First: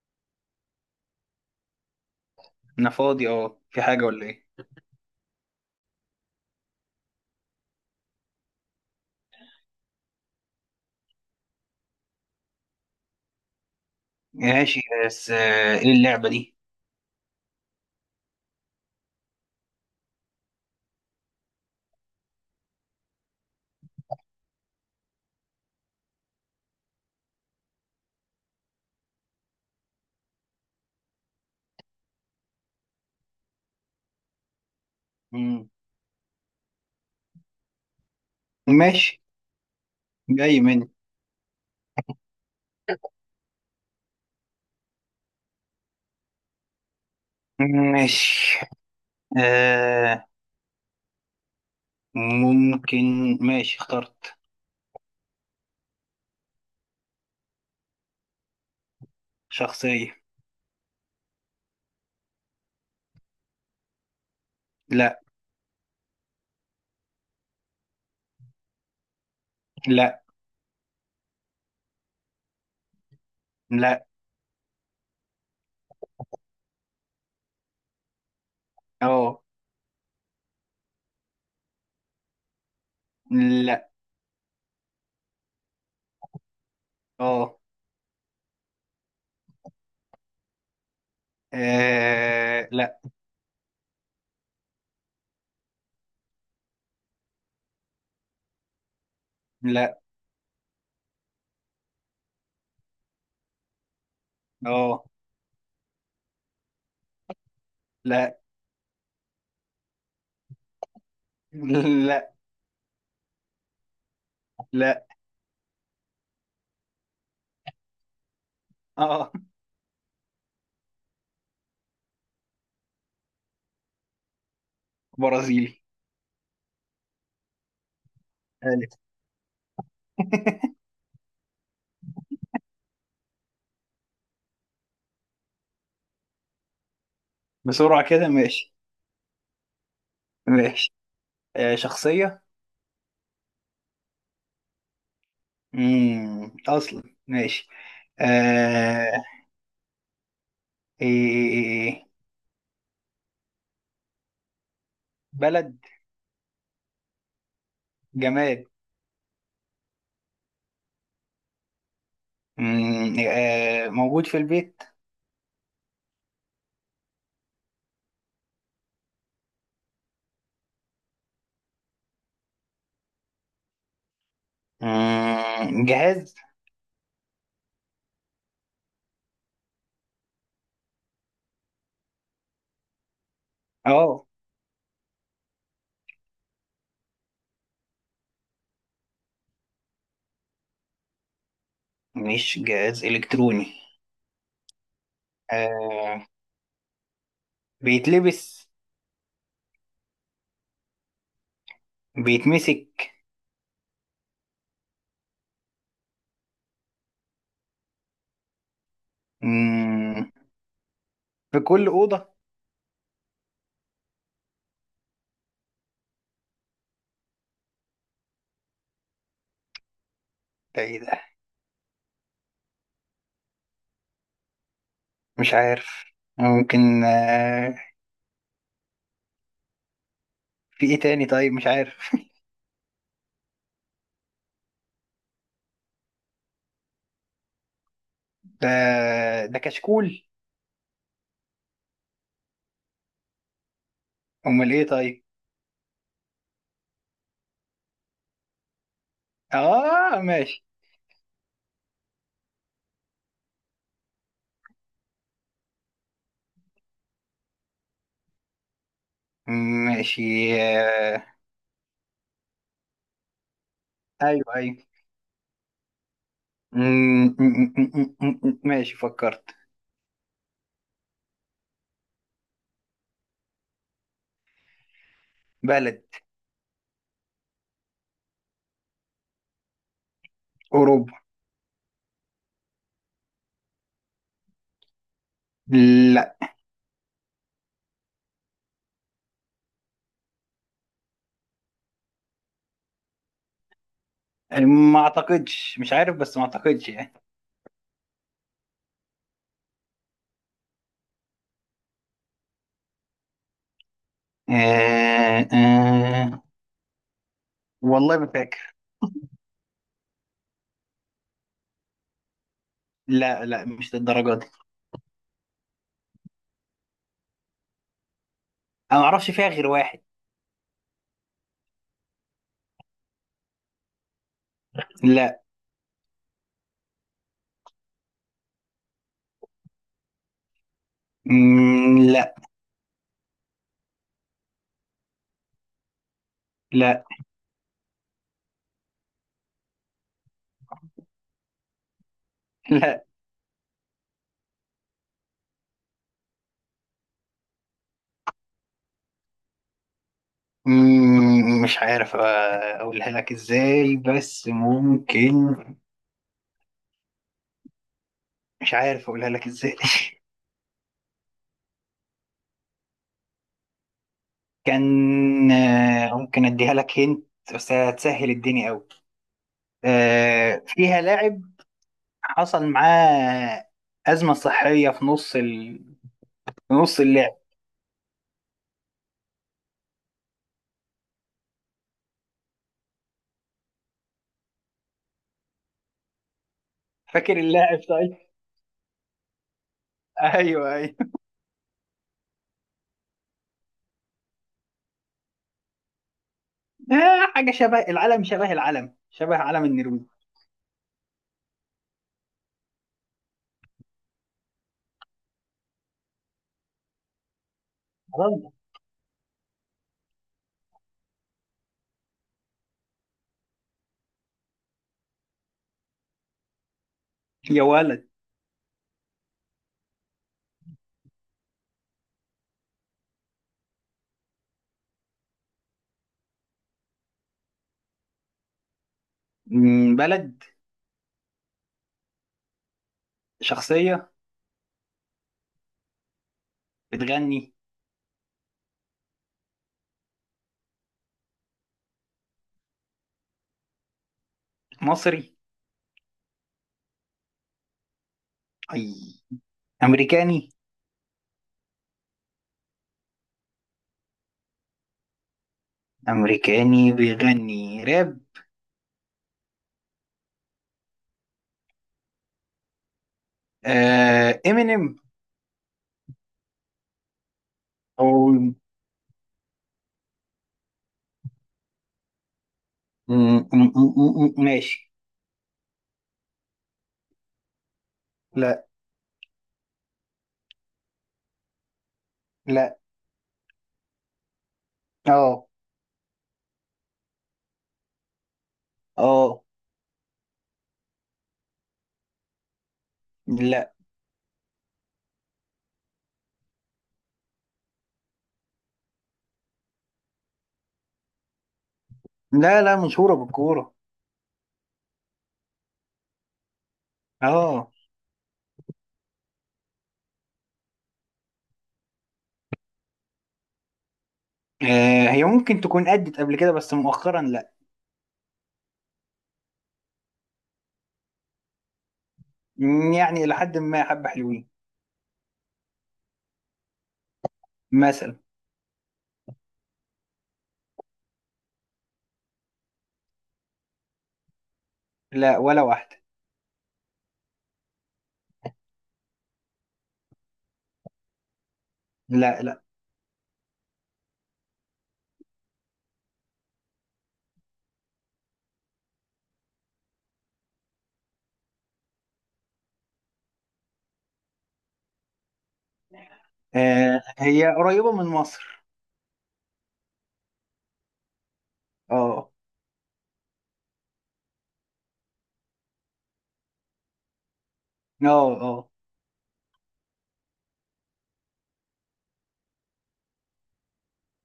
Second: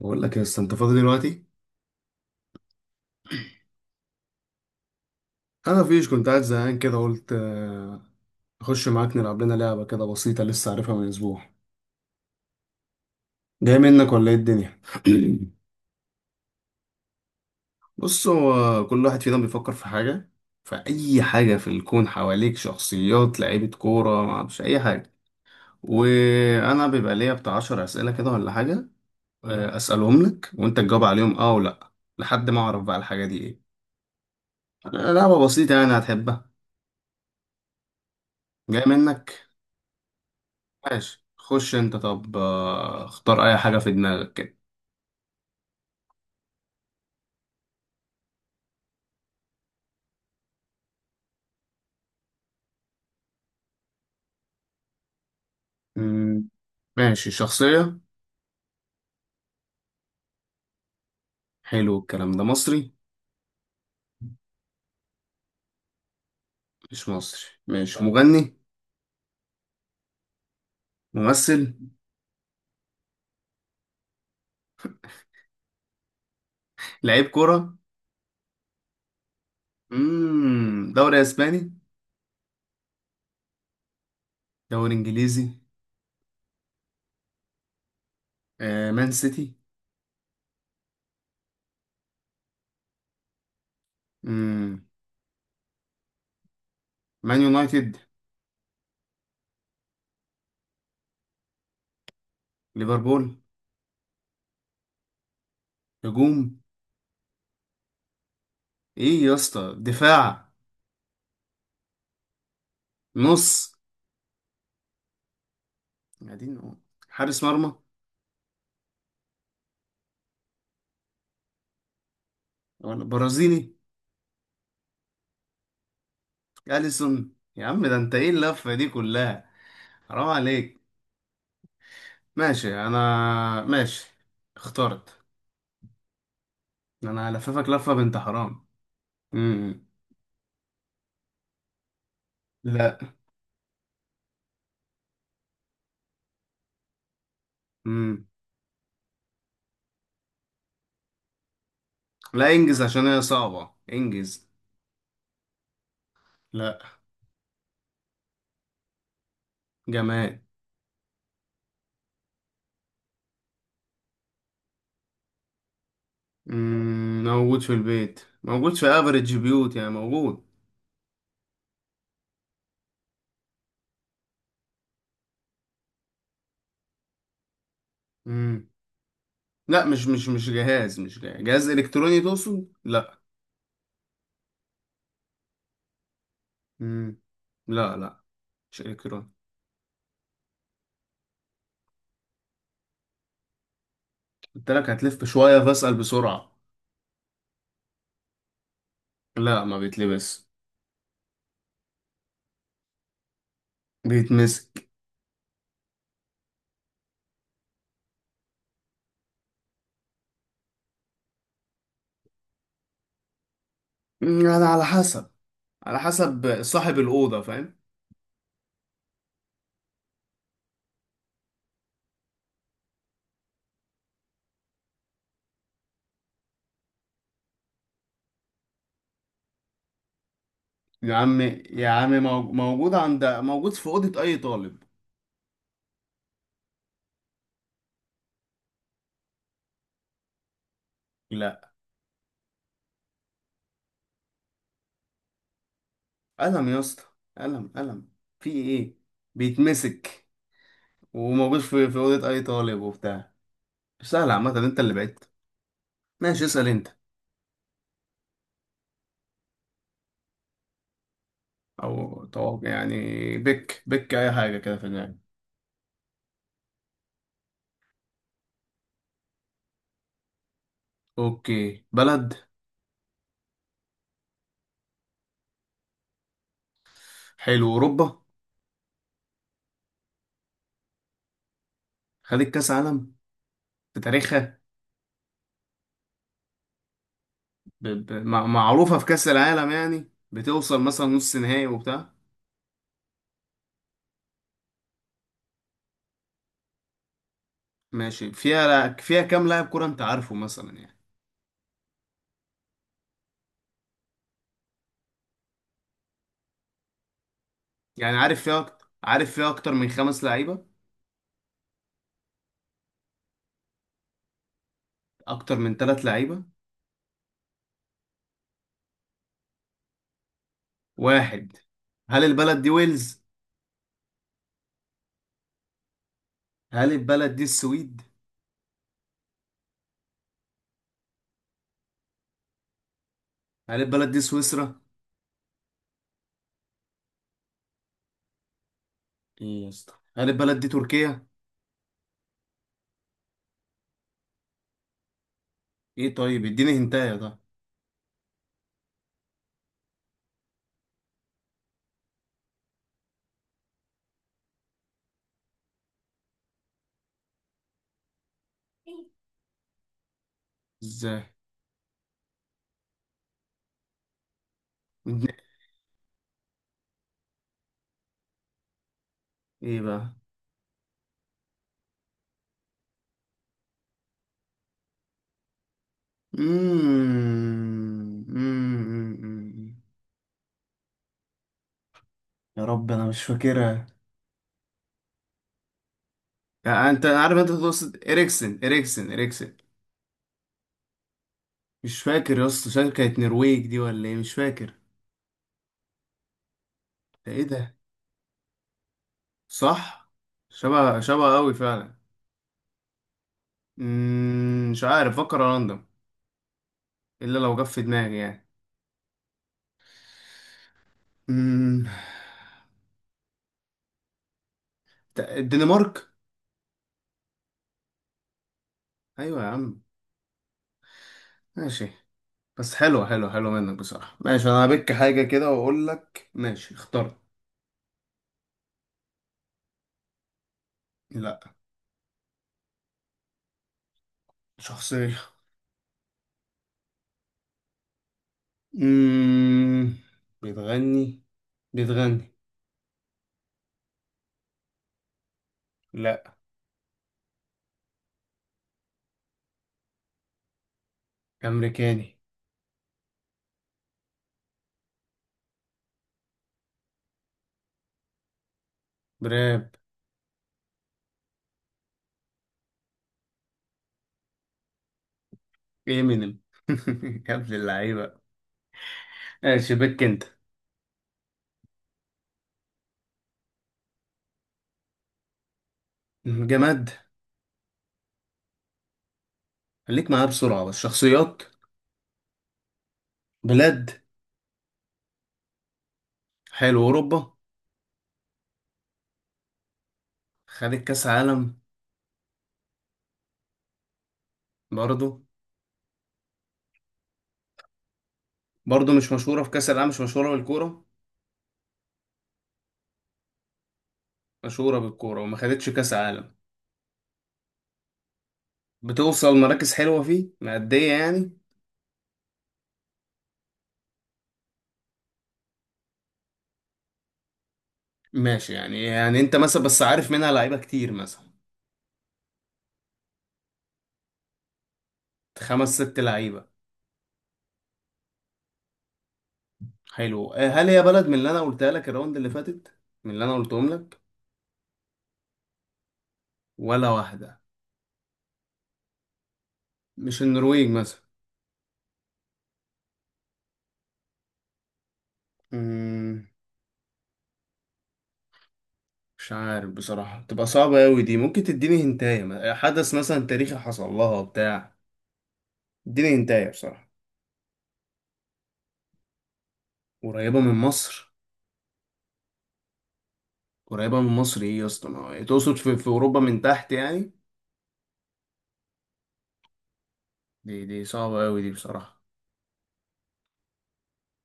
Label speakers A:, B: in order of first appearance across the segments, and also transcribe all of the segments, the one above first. A: بقول لك يا اسطى انت فاضي دلوقتي.
B: انا فاضي، اه، في حاجة ولا ايه؟
A: انا فيش، كنت قاعد زهقان كده قلت اخش معاك نلعب لنا لعبه كده بسيطه، لسه عارفها من اسبوع. جاي منك ولا ايه الدنيا؟
B: ماشي. بس ايه اللعبة دي؟
A: بص، هو كل واحد فينا بيفكر في حاجه، في اي حاجه في الكون حواليك، شخصيات، لعيبه كوره، ما اعرفش اي حاجه. وانا بيبقى ليا بتاع 10 اسئله كده ولا حاجه، اسالهم لك وانت تجاوب عليهم اه ولا لأ، لحد ما اعرف بقى الحاجه دي ايه. لعبه
B: مم.
A: بسيطه يعني، هتحبها. جاي
B: ماشي.
A: منك؟
B: جاي مني.
A: ماشي، خش انت. طب اختار اي حاجة في دماغك كده.
B: ماشي. آه. ممكن. ماشي، اخترت.
A: مم. ماشي، شخصية.
B: شخصية.
A: حلو. الكلام ده مصري؟
B: لا.
A: مش مصري. ماشي، مغني؟
B: لا.
A: ممثل؟
B: لا.
A: لعيب كرة؟
B: اه.
A: مم. دوري اسباني؟
B: لا.
A: دوري انجليزي؟
B: اه.
A: آه. مان سيتي؟
B: آه، لا.
A: مم. مان يونايتد؟
B: لا.
A: ليفربول؟
B: اه.
A: هجوم؟
B: لا.
A: ايه يا اسطى، دفاع؟
B: لا.
A: نص؟
B: لا.
A: قاعدين نقول. حارس مرمى؟
B: اه.
A: ولا برازيلي؟
B: برازيلي.
A: اليسون، يا عم ده انت ايه اللفة دي
B: ألف.
A: كلها؟ حرام عليك. ماشي انا. ماشي، اخترت. انا هلففك لفة
B: بسرعة
A: بنت
B: كده،
A: حرام.
B: ماشي.
A: امم
B: ماشي. آه، شخصية.
A: لا.
B: مم. أصلا. ماشي.
A: امم
B: آه. إيه، إيه، إيه، إيه. إيه.
A: لا، انجز عشان هي صعبة، انجز.
B: بلد.
A: لا،
B: جماد.
A: جماد.
B: موجود في البيت.
A: موجود في البيت، موجود في افريج بيوت، يعني موجود.
B: جهاز.
A: امم لا، مش جهاز الكتروني تقصد؟ لا.
B: اه.
A: امم لا لا، مش الكتروني.
B: مش جهاز إلكتروني.
A: قلت لك هتلف شوية، فاسأل
B: آه،
A: بسرعة.
B: بيتلبس.
A: لا، ما بيتلبس.
B: بيتمسك.
A: بيتمسك.
B: مم، في كل أوضة.
A: مم، يعني على حسب، على حسب صاحب الأوضة، فاهم.
B: ده إيه ده؟ مش عارف. ممكن. في إيه
A: يا
B: تاني؟
A: عم،
B: طيب، مش
A: يا
B: عارف.
A: عم، موجود عند، موجود في أوضة أي طالب.
B: ده ده كشكول.
A: لا.
B: أمال إيه؟ طيب.
A: قلم يا اسطى، قلم قلم. في إيه؟
B: آه،
A: بيتمسك،
B: ماشي.
A: وموجود في أوضة أي طالب وبتاع. سهل عامة، أنت اللي بعدت. ماشي، اسأل أنت.
B: ماشي. آه،
A: أو توقع يعني. بك أي
B: أيوه،
A: حاجة كده
B: أيوه.
A: في دماغك.
B: ماشي، فكرت.
A: أوكي، بلد.
B: بلد.
A: حلو، أوروبا.
B: أوروبا.
A: خدت كأس عالم في تاريخها؟
B: لا.
A: معروفة في كأس العالم يعني، بتوصل مثلا نص نهائي وبتاع؟
B: ما أعتقدش، مش عارف، بس ما أعتقدش يعني.
A: ماشي، فيها كام لاعب كرة أنت عارفه مثلا يعني؟
B: آه، آه.
A: يعني
B: والله ما
A: عارف فيها
B: فاكر.
A: أكتر، عارف فيها أكتر من 5 لعيبة؟
B: لا، لا، مش للدرجة دي.
A: أكتر من 3 لعيبة؟
B: أنا ما أعرفش فيها غير واحد.
A: واحد؟ هل البلد دي ويلز؟
B: لا.
A: هل البلد دي السويد؟
B: لا.
A: هل البلد دي سويسرا؟
B: لا.
A: إيه يا اسطى، هل البلد دي تركيا؟
B: لا.
A: إيه طيب، اديني هنتايا ده.
B: مش عارف أقولها لك إزاي، بس ممكن. مش عارف أقولها لك إزاي.
A: إزاي؟ اديني-.
B: كان. ممكن أديها لك هنت. بس هتسهل الدنيا أوي.
A: إيه بقى؟
B: فيها لاعب. حصل معاه أزمة صحية
A: مم.
B: في نص اللعب.
A: مم. مم. مم. يا رب، أنا مش فاكرها. يعني أنت
B: فاكر
A: عارف، أنت
B: اللاعب؟
A: تقصد
B: طيب.
A: إريكسن، إريكسن، إريكسن؟
B: ايوه، ايوه.
A: مش فاكر يا اسطى، شكلها كانت نرويج دي ولا إيه؟ مش فاكر. ده إيه
B: حاجة
A: ده؟
B: شبه العلم، شبه العلم، شبه علم النرويج.
A: صح. شبه قوي فعلا. مم، مش عارف، فكر راندوم، الا لو جه في دماغي يعني.
B: خلاص.
A: مم، الدنمارك؟
B: يا ولد.
A: ايوه يا عم. ماشي. بس حلوه حلوه حلوه منك بصراحه. ماشي، انا هبك حاجه كده واقول لك. ماشي، اخترت.
B: بلد.
A: لا.
B: شخصية.
A: شخصيه.
B: بتغني.
A: مم، بتغني. بتغني.
B: مصري؟
A: لا.
B: أي. أمريكاني؟
A: امريكاني.
B: أمريكاني بيغني راب.
A: براب.
B: آه، إمينيم.
A: امينيم. يا ابن اللعيبه.
B: أو.
A: ماشي، بك انت.
B: مم، ماشي.
A: جماد؟
B: لا.
A: خليك معايا بسرعه، بس. شخصيات؟
B: لا.
A: بلاد؟
B: اه.
A: حلو، اوروبا.
B: اه.
A: خدت كاس عالم؟
B: لا،
A: برضو. برضو مش مشهوره في كاس العالم، مش مشهوره بالكوره؟
B: لا، لا مشهورة بالكورة.
A: مشهوره بالكوره وما خدتش كاس عالم؟
B: اه.
A: بتوصل مراكز حلوه فيه، مأدية يعني؟
B: هي ممكن تكون أدت قبل كده، بس مؤخرا لا.
A: ماشي، يعني يعني انت مثلا بس عارف منها لعيبه كتير مثلا؟
B: يعني إلى حد ما حبة حلوين.
A: 5 ست لعيبه؟
B: مثلا.
A: حلو. هل هي بلد من اللي انا قلتها لك الراوند اللي فاتت، من اللي انا قلتهم لك؟
B: لا، ولا واحدة.
A: ولا واحده؟ مش النرويج مثلا؟
B: لا، لا.
A: مم، مش عارف بصراحه، تبقى صعبه قوي دي، ممكن تديني هنتايه حدث مثلا تاريخي حصل لها بتاع اديني انتايه بصراحه.
B: هي قريبة من مصر.
A: قريبه من مصر؟
B: اه.
A: قريبه من مصر ايه يا اسطى، ما هو- تقصد في, في اوروبا من تحت يعني؟
B: اه، اه.
A: دي صعبه قوي دي بصراحه.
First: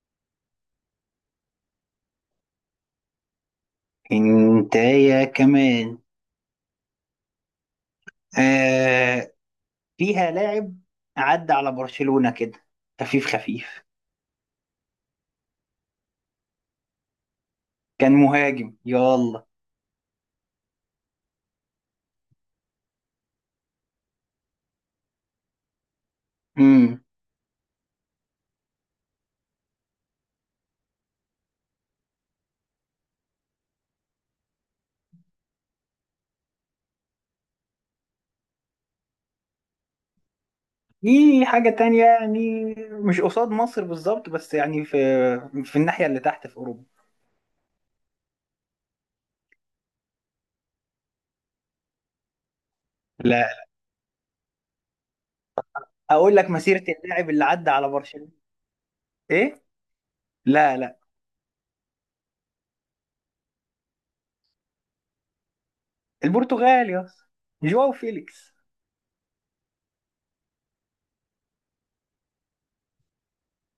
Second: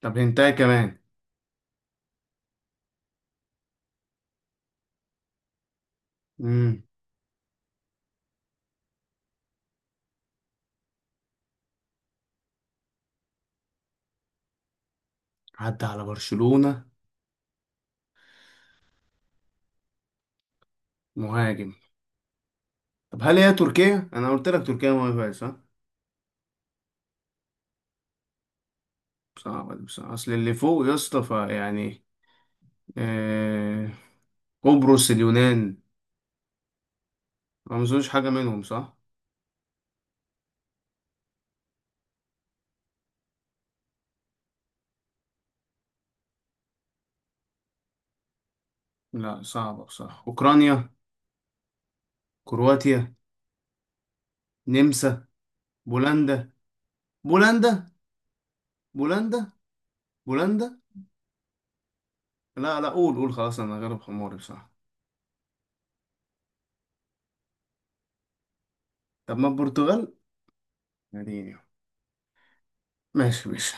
A: طب هنتايه كمان؟
B: انت يا كمان؟
A: امم
B: آه، فيها لاعب عدى على برشلونة كده. خفيف، خفيف.
A: عدى على برشلونه.
B: كان مهاجم، يلا.
A: مهاجم. طب هل هي تركيا؟ انا قلت لك تركيا مهاجم صح.
B: امم
A: صعبه دي بصراحه، اصل اللي فوق يا اسطى فيعني آه... قبرص، اليونان، ما اظنش حاجه منهم صح؟
B: في حاجة تانية يعني. مش قصاد مصر بالظبط، بس يعني في الناحية اللي تحت في أوروبا.
A: لا صعبه بصراحه. اوكرانيا؟ كرواتيا؟
B: لا.
A: نمسا؟ بولندا؟
B: اقول لك مسيرة اللاعب اللي عدى
A: بولندا؟
B: على برشلونة.
A: بولندا؟
B: ايه.
A: بولندا؟
B: لا، لا.
A: لا لا، قول قول خلاص، انا غلب حماري بصراحة.
B: البرتغال يا اسطى. جواو فيليكس.
A: طب ما البرتغال يعني. ماشي ماشي.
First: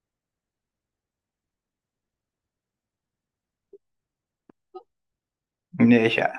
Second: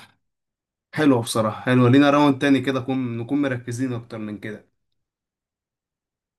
A: حلوة بصراحة، حلوة لينا. راوند تاني كده، نكون مركزين اكتر من كده.
B: نعشة